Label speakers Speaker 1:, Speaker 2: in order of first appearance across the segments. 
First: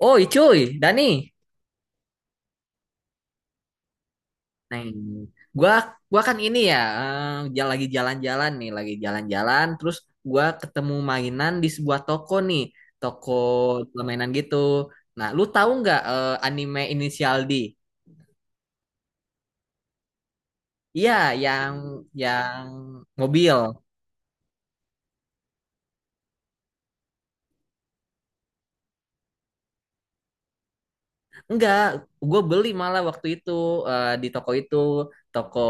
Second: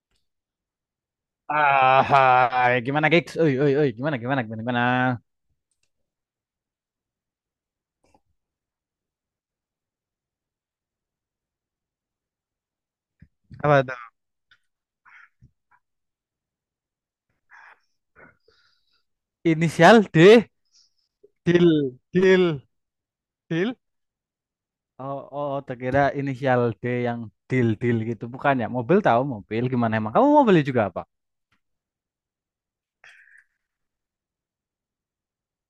Speaker 1: Oh, iya, cuy, Dani.
Speaker 2: Ah, gimana gigs? Oi, oi, oi, gimana, gimana, gimana,
Speaker 1: Nah,
Speaker 2: gimana?
Speaker 1: ini. gua gua kan ini ya, lagi jalan-jalan nih, lagi jalan-jalan terus gua ketemu mainan di sebuah toko nih, toko
Speaker 2: Apa tuh?
Speaker 1: permainan gitu. Nah, lu tahu nggak anime Inisial D?
Speaker 2: Inisial D,
Speaker 1: Iya, yang
Speaker 2: deal, deal,
Speaker 1: yang mobil.
Speaker 2: deal. Oh, oh, oh, terkira inisial D yang deal, deal gitu, bukan ya? Mobil tahu mobil gimana emang? Kamu mau beli juga apa?
Speaker 1: Enggak, gue beli malah waktu itu di toko itu, toko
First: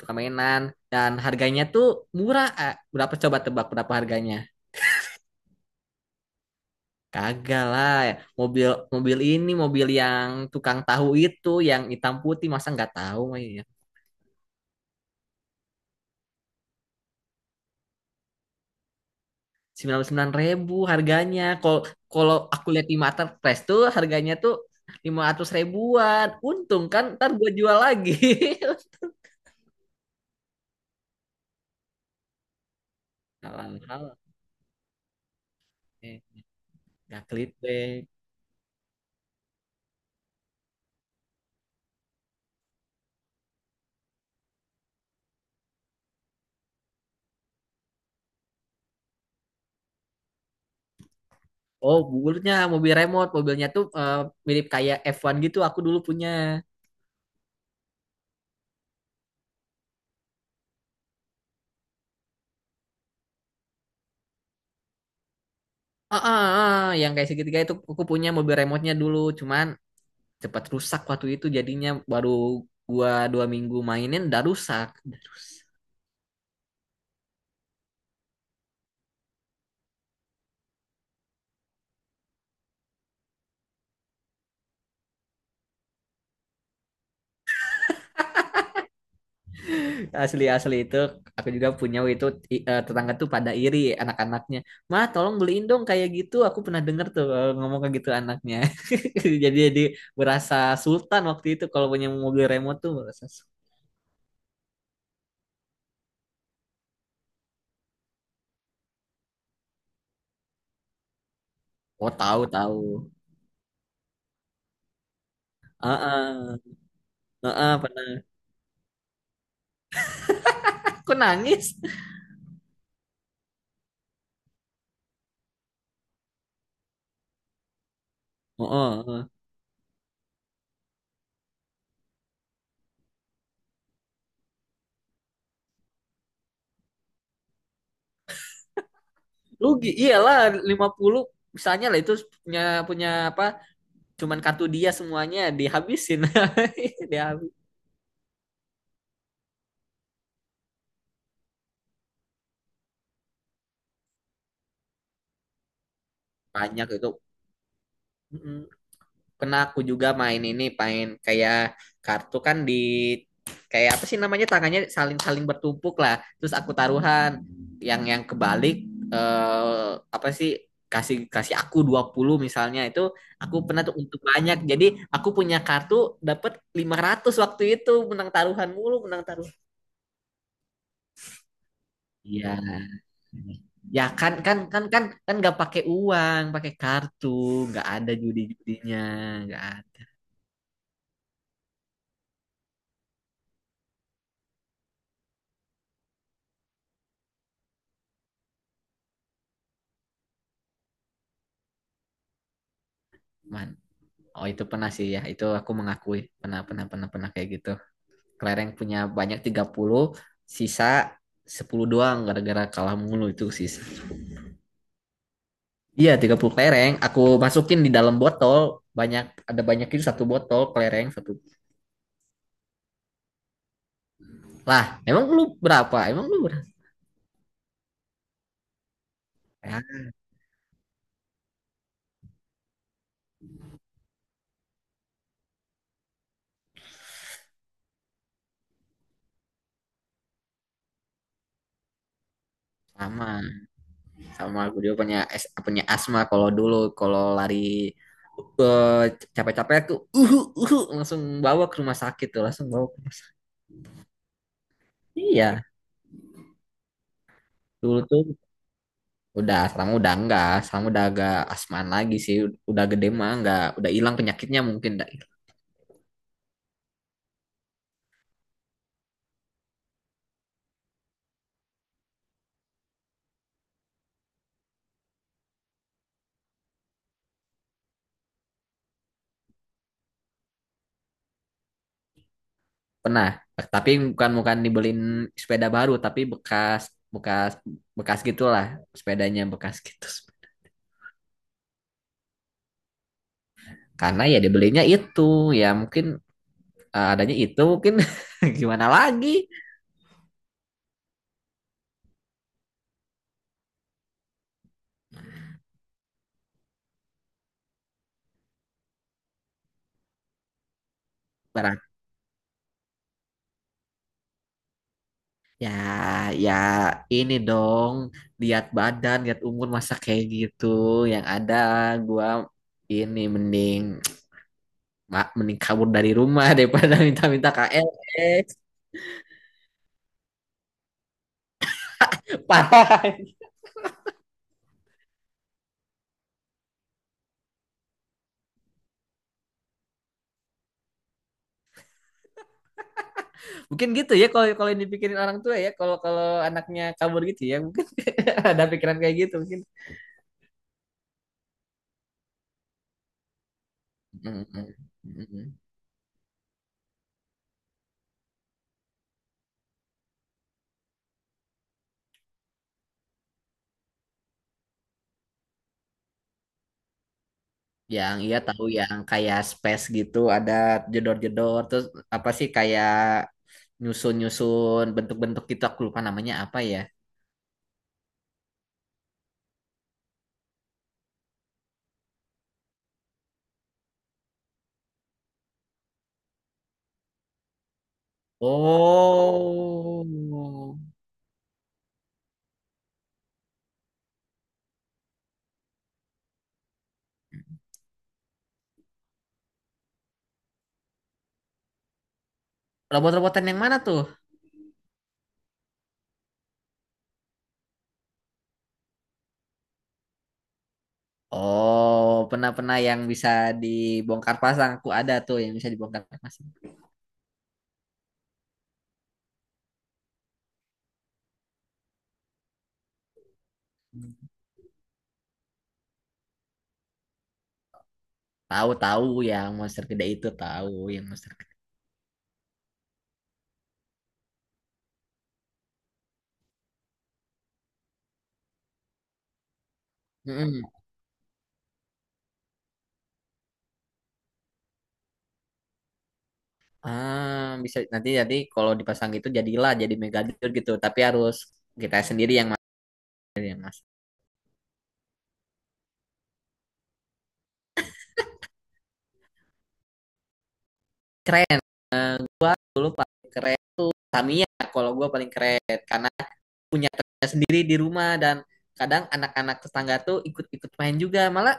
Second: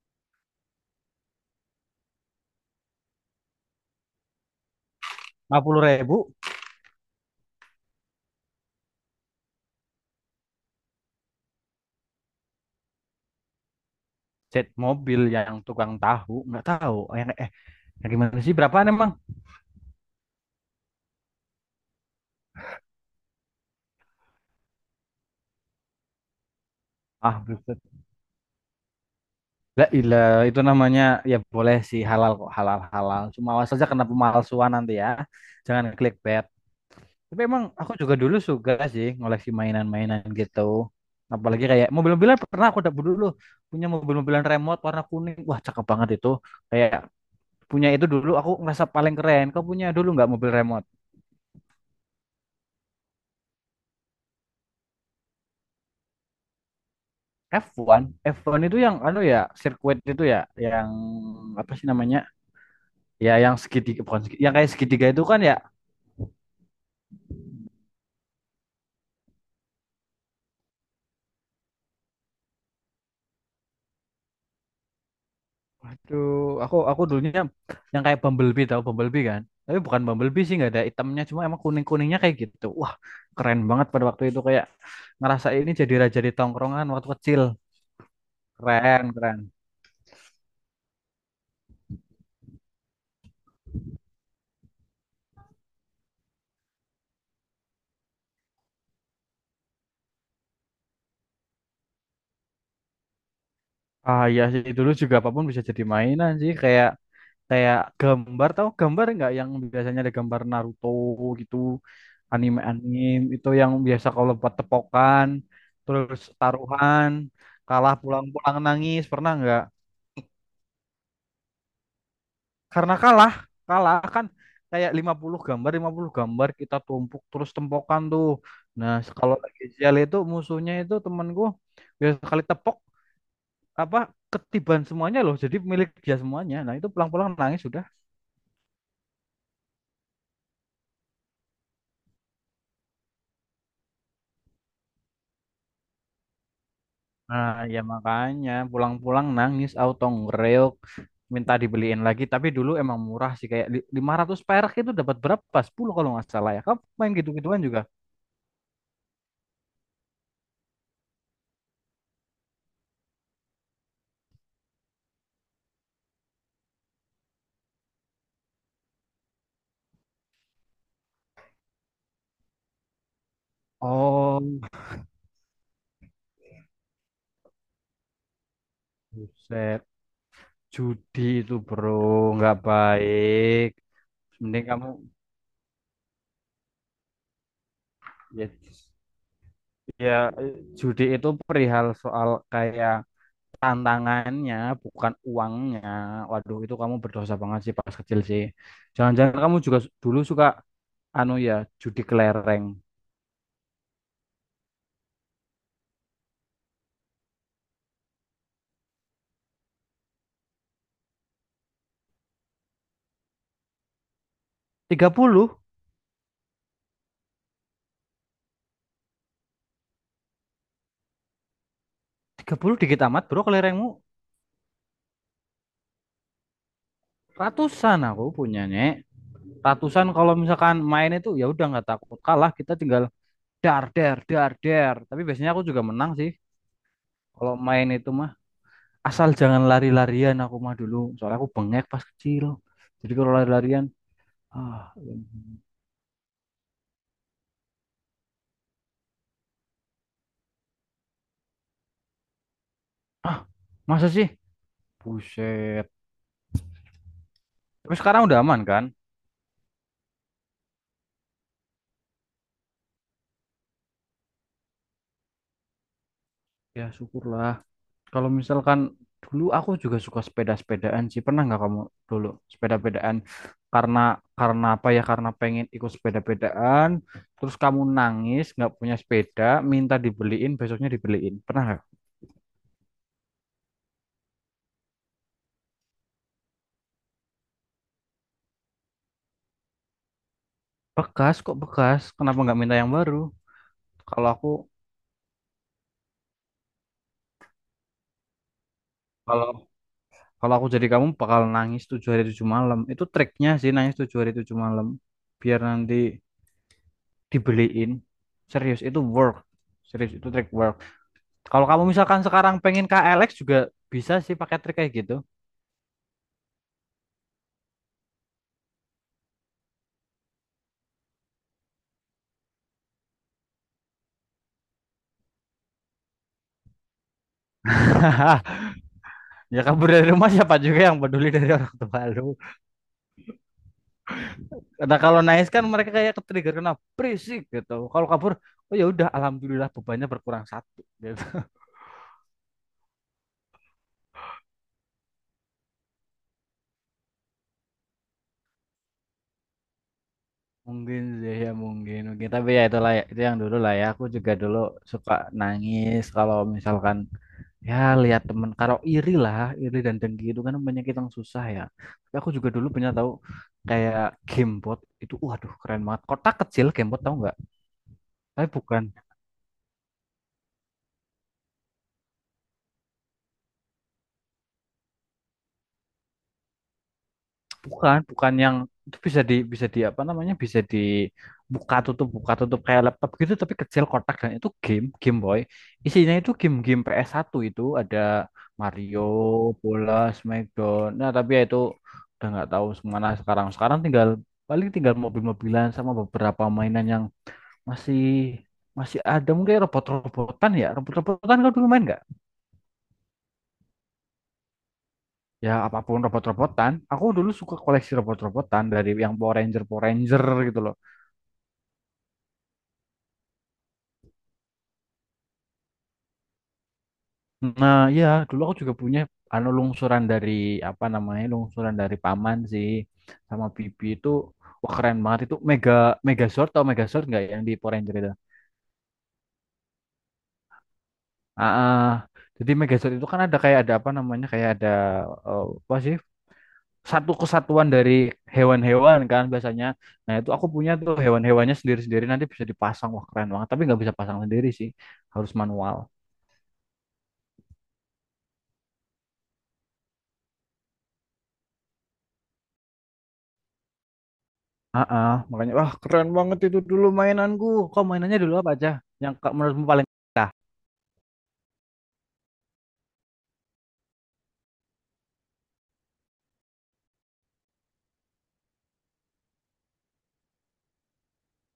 Speaker 1: permainan dan harganya tuh murah. Eh. Berapa coba tebak berapa harganya?
Speaker 2: 50 ribu,
Speaker 1: Kagak lah, mobil mobil ini mobil yang tukang tahu itu yang hitam putih masa nggak tahu mah ya.
Speaker 2: jet mobil yang tukang tahu nggak tahu. Oh, yang gimana sih? Berapaan emang?
Speaker 1: 99.000 harganya. Kalau kalau aku lihat di Marketplace tuh harganya tuh 500 ribuan. Untung kan ntar
Speaker 2: Ah,
Speaker 1: gue jual
Speaker 2: buset.
Speaker 1: lagi.
Speaker 2: La ilah, itu namanya ya boleh sih halal kok halal halal. Cuma awas
Speaker 1: Halal
Speaker 2: saja kena
Speaker 1: halal.
Speaker 2: pemalsuan nanti ya. Jangan klik.
Speaker 1: Eh, nggak
Speaker 2: Tapi emang aku
Speaker 1: clickbait.
Speaker 2: juga dulu suka sih ngoleksi mainan-mainan gitu. Apalagi kayak mobil-mobilan, pernah aku dapat dulu punya mobil-mobilan remote warna kuning. Wah, cakep banget itu. Kayak punya itu dulu aku ngerasa paling keren. Kau punya dulu nggak mobil remote?
Speaker 1: Oh, mobilnya mobil remote, mobilnya tuh mirip kayak F1 gitu aku dulu punya.
Speaker 2: F1, F1 itu yang anu ya, sirkuit itu ya, yang apa sih namanya? Ya yang segitiga, bukan segitiga, yang kayak segitiga itu kan ya.
Speaker 1: Ah, ah, ah, yang kayak segitiga itu aku punya mobil remote-nya dulu, cuman cepat rusak waktu itu jadinya baru gua 2 minggu mainin udah rusak.
Speaker 2: Waduh, aku dulunya yang kayak Bumblebee, tau Bumblebee kan? Tapi bukan Bumblebee sih, nggak ada itemnya, cuma emang kuning-kuningnya kayak gitu. Wah, keren banget pada waktu itu, kayak ngerasa ini jadi raja di tongkrongan waktu kecil. Keren, keren.
Speaker 1: Asli asli itu aku juga punya itu tetangga tuh pada iri anak-anaknya mah tolong beliin dong kayak gitu aku pernah denger tuh ngomong kayak gitu anaknya. Jadi berasa sultan waktu itu kalau punya mobil remote tuh berasa
Speaker 2: Ah iya sih, dulu juga apapun bisa jadi mainan sih, kayak kayak gambar, tau gambar nggak, yang biasanya ada gambar Naruto gitu,
Speaker 1: Oh, tahu tahu.
Speaker 2: anime-anime itu yang biasa kalau buat tepokan, terus
Speaker 1: Heeh,
Speaker 2: taruhan,
Speaker 1: heeh,
Speaker 2: kalah
Speaker 1: pernah.
Speaker 2: pulang-pulang nangis, pernah nggak?
Speaker 1: Aku nangis.
Speaker 2: Karena kalah, kalah kan kayak 50 gambar 50 gambar kita tumpuk terus tempokan tuh. Nah
Speaker 1: Heeh.
Speaker 2: kalau lagi sial itu, musuhnya itu temanku, biasa kali tepok, apa, ketiban semuanya loh, jadi milik dia semuanya. Nah itu pulang-pulang nangis sudah.
Speaker 1: Rugi, iyalah 50 misalnya lah itu punya punya apa cuman kartu dia semuanya dihabisin
Speaker 2: Nah
Speaker 1: dihabis
Speaker 2: ya makanya pulang-pulang nangis auto ngereok, minta dibeliin lagi. Tapi dulu emang murah sih, kayak 500 perak itu dapat berapa, 10 kalau nggak salah. Ya, kamu
Speaker 1: banyak itu.
Speaker 2: main gitu-gituan juga?
Speaker 1: Mm, Kena aku juga main ini main kayak kartu kan di kayak apa sih namanya tangannya saling saling bertumpuk lah terus aku taruhan yang kebalik eh, apa sih kasih kasih aku 20 misalnya itu aku pernah tuh untuk
Speaker 2: Oh,
Speaker 1: banyak jadi aku punya kartu dapat 500 waktu itu menang taruhan mulu menang taruhan.
Speaker 2: buset. Judi itu bro, nggak
Speaker 1: Iya.
Speaker 2: baik.
Speaker 1: Ya kan kan
Speaker 2: Mending
Speaker 1: kan
Speaker 2: kamu,
Speaker 1: kan kan nggak pakai uang, pakai kartu, nggak ada
Speaker 2: ya,
Speaker 1: judi-judinya, nggak ada.
Speaker 2: ya, judi itu perihal soal kayak tantangannya, bukan uangnya. Waduh, itu kamu berdosa banget sih pas kecil sih. Jangan-jangan kamu juga dulu suka anu ya, judi kelereng.
Speaker 1: Man. Oh itu pernah sih ya, itu aku mengakui pernah pernah pernah pernah kayak gitu. Kelereng punya banyak 30 sisa 10 doang gara-gara kalah mulu itu sisa.
Speaker 2: 30.
Speaker 1: Iya 30 kelereng, aku masukin di dalam botol, banyak ada banyak itu satu botol kelereng satu.
Speaker 2: 30 dikit amat bro kelerengmu.
Speaker 1: Lah, emang lu berapa? Emang lu berapa?
Speaker 2: Ratusan aku punyanya.
Speaker 1: Ya,
Speaker 2: Ratusan, kalau misalkan main itu ya udah nggak takut kalah, kita tinggal dar der dar der. Tapi biasanya aku juga menang sih. Kalau main itu mah asal jangan lari-larian aku mah dulu. Soalnya aku bengek pas kecil. Jadi kalau
Speaker 1: sama.
Speaker 2: lari-larian,
Speaker 1: Sama aku
Speaker 2: ah,
Speaker 1: juga
Speaker 2: ya
Speaker 1: punya
Speaker 2: ampun.
Speaker 1: punya asma kalau dulu kalau lari eh, capek-capek aku uhu uhu langsung bawa ke rumah sakit tuh langsung bawa ke
Speaker 2: Ah, masa sih?
Speaker 1: iya
Speaker 2: Buset. Tapi
Speaker 1: dulu tuh
Speaker 2: sekarang udah aman kan?
Speaker 1: udah sekarang udah enggak sekarang udah agak asmaan lagi sih udah gede mah enggak udah hilang penyakitnya mungkin enggak hilang.
Speaker 2: Ya syukurlah. Kalau misalkan dulu aku juga suka sepeda-sepedaan sih. Pernah nggak kamu dulu sepeda-pedaan? Karena karena apa ya? Karena pengen ikut sepeda-pedaan. Terus kamu nangis nggak punya sepeda, minta dibeliin, besoknya dibeliin. Pernah nggak?
Speaker 1: Pernah tapi bukan bukan dibeliin sepeda baru tapi bekas bekas bekas gitulah sepedanya bekas gitu
Speaker 2: Bekas kok bekas. Kenapa nggak minta yang baru?
Speaker 1: karena
Speaker 2: Kalau
Speaker 1: ya
Speaker 2: aku
Speaker 1: dibelinya itu ya mungkin adanya itu mungkin gimana lagi
Speaker 2: kalau Kalau aku jadi kamu bakal nangis 7 hari 7 malam. Itu triknya sih, nangis 7 hari 7 malam. Biar nanti dibeliin. Serius itu work. Serius itu trik work. Kalau
Speaker 1: barang.
Speaker 2: kamu misalkan sekarang pengen ke Alex juga, bisa sih pakai trik kayak gitu.
Speaker 1: Ya, ya ini dong, lihat badan, lihat umur masa kayak gitu. Yang ada gua ini mending mending kabur dari rumah daripada minta-minta KLX.
Speaker 2: Ya kabur dari rumah, siapa juga yang peduli, dari orang tua lu.
Speaker 1: Parah.
Speaker 2: Nah kalau nangis kan mereka kayak ke-trigger, kena berisik gitu. Kalau kabur, oh ya udah, alhamdulillah bebannya berkurang satu gitu.
Speaker 1: Mungkin gitu ya kalau kalau yang dipikirin orang tua ya, kalau kalau anaknya kabur gitu ya, mungkin ada pikiran kayak gitu mungkin.
Speaker 2: Mungkin sih ya, mungkin mungkin, tapi ya itulah, ya itu yang dulu lah ya, aku juga
Speaker 1: Mm,
Speaker 2: dulu
Speaker 1: mm,
Speaker 2: suka
Speaker 1: mm, mm.
Speaker 2: nangis kalau misalkan ya lihat temen, kalau iri lah, iri dan dengki itu kan penyakit yang susah ya. Tapi aku juga dulu punya tahu, kayak gamebot itu, waduh keren banget, kotak kecil, gamebot tahu nggak?
Speaker 1: Yang iya
Speaker 2: Tapi
Speaker 1: tahu
Speaker 2: bukan,
Speaker 1: yang kayak space gitu ada jedor-jedor terus apa sih kayak nyusun-nyusun bentuk-bentuk gitu aku lupa namanya apa ya.
Speaker 2: bukan bukan yang itu, bisa di apa namanya, bisa dibuka tutup buka tutup kayak laptop gitu, tapi kecil kotak, dan itu game Game Boy, isinya itu game-game ps satu, itu ada Mario, bola,
Speaker 1: Oh.
Speaker 2: Smackdown. Nah tapi ya itu udah nggak tahu kemana sekarang, sekarang tinggal paling tinggal mobil-mobilan sama beberapa mainan yang masih masih ada. Mungkin robot-robotan, ya robot-robotan, kau dulu main nggak?
Speaker 1: Robot-robotan yang mana tuh?
Speaker 2: Ya apapun robot-robotan, aku dulu suka koleksi robot-robotan, dari yang Power Ranger, Power Ranger gitu loh.
Speaker 1: Oh, pernah-pernah yang bisa dibongkar pasang. Aku ada tuh yang bisa dibongkar pasang.
Speaker 2: Nah, ya dulu aku juga punya anu lungsuran dari, apa namanya, lungsuran dari paman sih sama bibi itu. Wah keren banget itu, megazord, atau megazord nggak, yang di Power Ranger itu?
Speaker 1: Tahu-tahu yang monster gede itu tahu yang monster.
Speaker 2: Ah, ah. Jadi megazord itu kan ada kayak ada, apa namanya, kayak ada, apa sih, satu kesatuan dari hewan-hewan kan biasanya. Nah itu aku
Speaker 1: Mm-mm.
Speaker 2: punya tuh, hewan-hewannya sendiri-sendiri, nanti bisa dipasang, wah keren banget, tapi nggak bisa pasang sendiri sih, harus manual.
Speaker 1: Ah, bisa nanti jadi kalau dipasang gitu jadilah jadi megadir gitu, tapi harus kita sendiri yang mas. Yang mas.
Speaker 2: Ah, makanya wah keren banget itu dulu mainanku. Kok mainannya dulu apa aja? Yang menurutmu paling keren?
Speaker 1: Keren keren Tamiya kalau gue paling keren karena punya temennya sendiri di rumah dan kadang anak-anak tetangga tuh ikut-ikut main juga malah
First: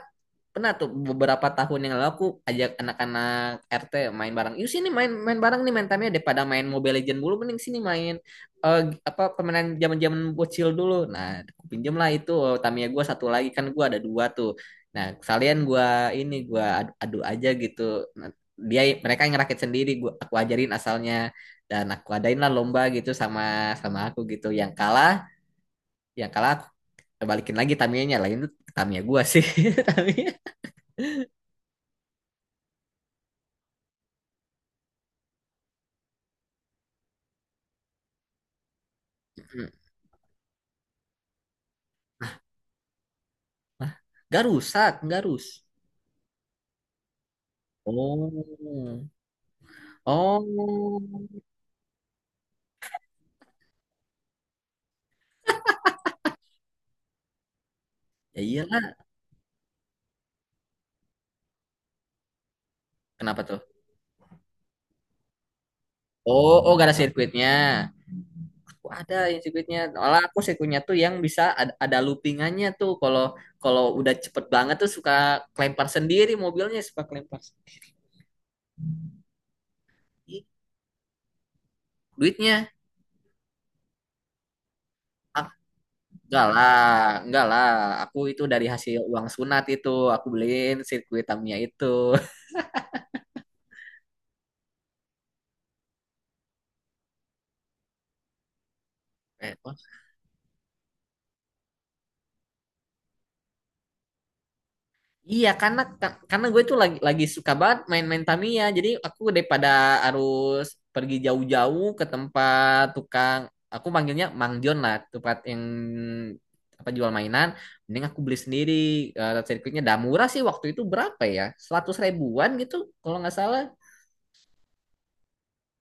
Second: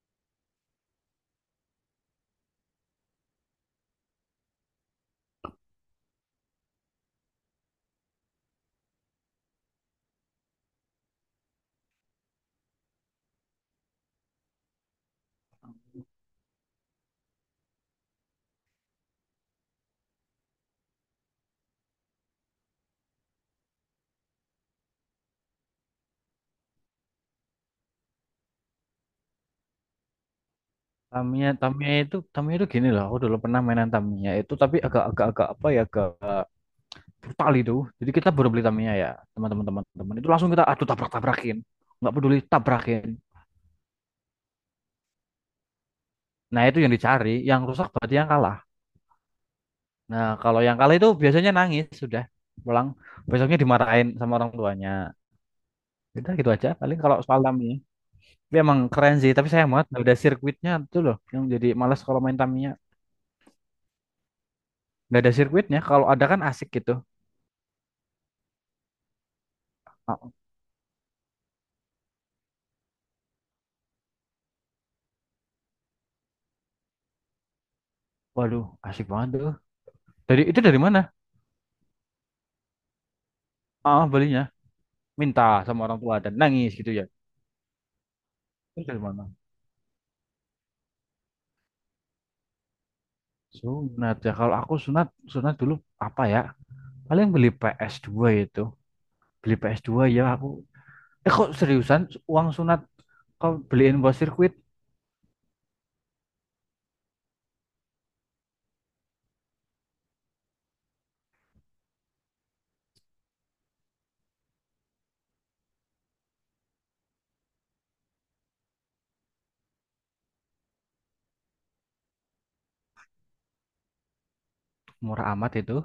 Speaker 1: pernah tuh beberapa tahun yang lalu aku ajak anak-anak RT main bareng. Yuk sini main main bareng nih main tamnya daripada main Mobile Legend dulu mending sini main eh, apa permainan zaman-zaman bocil dulu. Nah, aku pinjem lah itu Tamiya gua satu lagi kan gue ada dua tuh. Nah, sekalian gue ini gue adu, adu aja gitu. Nah, dia mereka yang ngerakit sendiri gua aku ajarin asalnya dan aku adain lah lomba gitu sama sama aku gitu. Yang kalah, aku balikin lagi nya lah itu Tamiya gue sih. Tamiya.
Speaker 2: Tamiya itu gini loh. Aku dulu pernah mainan Tamiya itu, tapi agak-agak, agak apa ya, agak brutal itu. Jadi kita baru beli Tamiya ya, teman-teman. Itu langsung kita aduh tabrak-tabrakin, nggak peduli tabrakin.
Speaker 1: Gak rusak, gak rus.
Speaker 2: Nah itu yang dicari, yang rusak berarti yang kalah.
Speaker 1: Oh,
Speaker 2: Nah kalau yang kalah itu
Speaker 1: oh,
Speaker 2: biasanya nangis, sudah pulang. Besoknya dimarahin sama orang tuanya. Udah gitu aja. Paling kalau soal Tamiya.
Speaker 1: ya
Speaker 2: Tapi emang
Speaker 1: iyalah.
Speaker 2: keren sih, tapi sayang banget nggak ada sirkuitnya tuh loh. Yang jadi malas kalau main Tamiya.
Speaker 1: Kenapa tuh?
Speaker 2: Nggak ada sirkuitnya, kalau ada kan
Speaker 1: Oh,
Speaker 2: asik
Speaker 1: oh, gak
Speaker 2: gitu.
Speaker 1: ada sirkuitnya. Aku ada yang sirkuitnya.
Speaker 2: Ah,
Speaker 1: Malah aku sirkuitnya tuh yang bisa ada, loopingannya tuh. Kalau kalau udah cepet banget tuh suka kelempar sendiri mobilnya, suka kelempar
Speaker 2: waduh, asik banget tuh. Dari
Speaker 1: sendiri.
Speaker 2: itu dari mana?
Speaker 1: Duitnya,
Speaker 2: Ah, belinya minta
Speaker 1: ah,
Speaker 2: sama orang tua dan
Speaker 1: enggak
Speaker 2: nangis
Speaker 1: lah,
Speaker 2: gitu ya.
Speaker 1: enggak lah. Aku itu dari
Speaker 2: Itu dari
Speaker 1: hasil
Speaker 2: mana?
Speaker 1: uang sunat itu, aku beliin sirkuit Tamiya itu.
Speaker 2: Sunat ya. Kalau aku sunat, dulu apa ya? Paling beli PS2 itu. Beli
Speaker 1: Eh,
Speaker 2: ps dua ya aku. Eh kok seriusan, uang sunat kau beliin buat sirkuit?
Speaker 1: Iya, karena karena gue tuh lagi suka banget main-main Tamiya. Jadi aku daripada harus pergi jauh-jauh ke tempat tukang, aku manggilnya Mang Jon lah, tempat yang apa jual mainan. Mending aku beli sendiri. Sirkuitnya dah murah sih waktu itu berapa ya? 100 ribuan gitu kalau nggak salah.
Speaker 2: Murah amat itu.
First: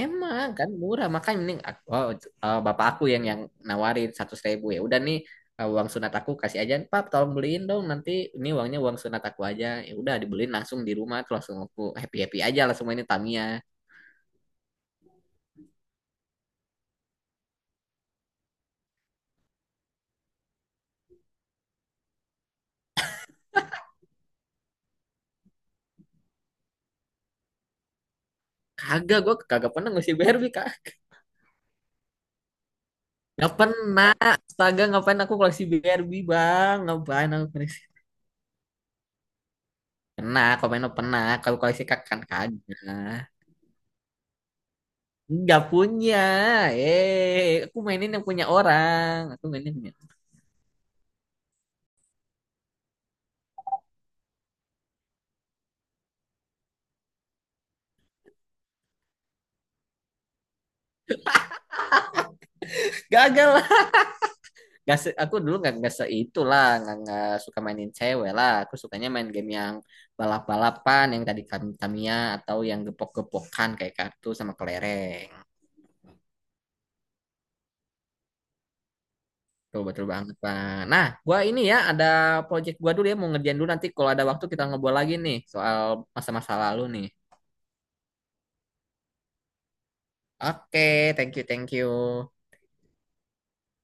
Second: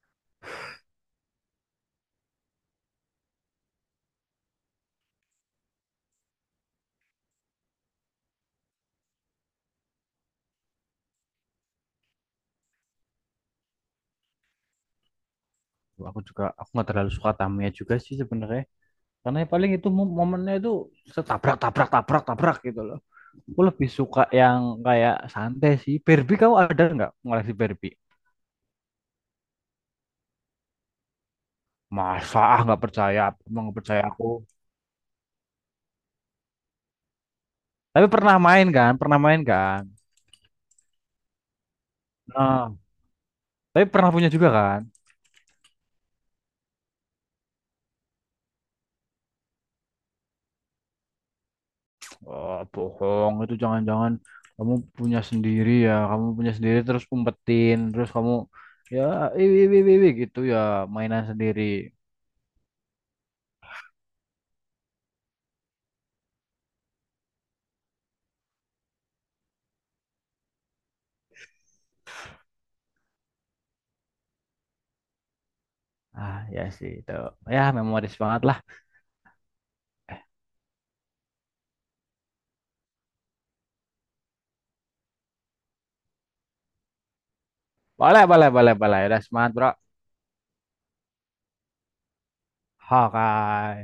Speaker 1: Emang kan murah makanya mending aku, oh, bapak aku yang nawarin 100.000 ya udah nih uang sunat aku kasih aja Pap tolong beliin dong nanti ini uangnya uang sunat aku aja ya udah dibeliin langsung di rumah tuh langsung aku happy happy aja langsung mainin Tamiya
Speaker 2: Aku juga aku nggak terlalu suka Tamiya juga sih sebenarnya. Karena ya paling itu momennya itu setabrak tabrak tabrak tabrak gitu loh. Aku lebih suka yang kayak santai sih. Barbie, kau ada nggak ngoleksi Barbie?
Speaker 1: kagak gue, kagak pernah ngoleksi Barbie kak
Speaker 2: Masa, ah nggak percaya,
Speaker 1: nggak
Speaker 2: emang nggak percaya
Speaker 1: pernah
Speaker 2: aku.
Speaker 1: astaga ngapain aku koleksi Barbie bang ngapain aku koleksi
Speaker 2: Tapi pernah main kan, pernah main kan.
Speaker 1: pernah kalau main mah pernah kalau koleksi kak kan
Speaker 2: Nah,
Speaker 1: kagak
Speaker 2: tapi pernah punya juga kan.
Speaker 1: nggak punya aku mainin yang punya orang aku mainin yang punya
Speaker 2: Oh, bohong itu, jangan-jangan kamu punya sendiri ya, kamu punya sendiri terus umpetin, terus kamu ya iwi iwi iwi iwi gitu ya, mainan sendiri.
Speaker 1: gagal Gak aku dulu nggak se itulah nggak suka mainin cewek lah aku sukanya main game yang balap balapan yang tadi Tamiya atau yang gepok gepokan kayak kartu sama kelereng
Speaker 2: Ah ya sih itu, ya memoris banget lah.
Speaker 1: tuh betul banget pak nah gua ini ya ada project gua dulu ya mau ngerjain dulu nanti kalau ada waktu kita ngobrol lagi nih soal masa-masa lalu nih
Speaker 2: Boleh, boleh, boleh, boleh. Udah semangat, bro.
Speaker 1: oke thank you
Speaker 2: Hawkeye.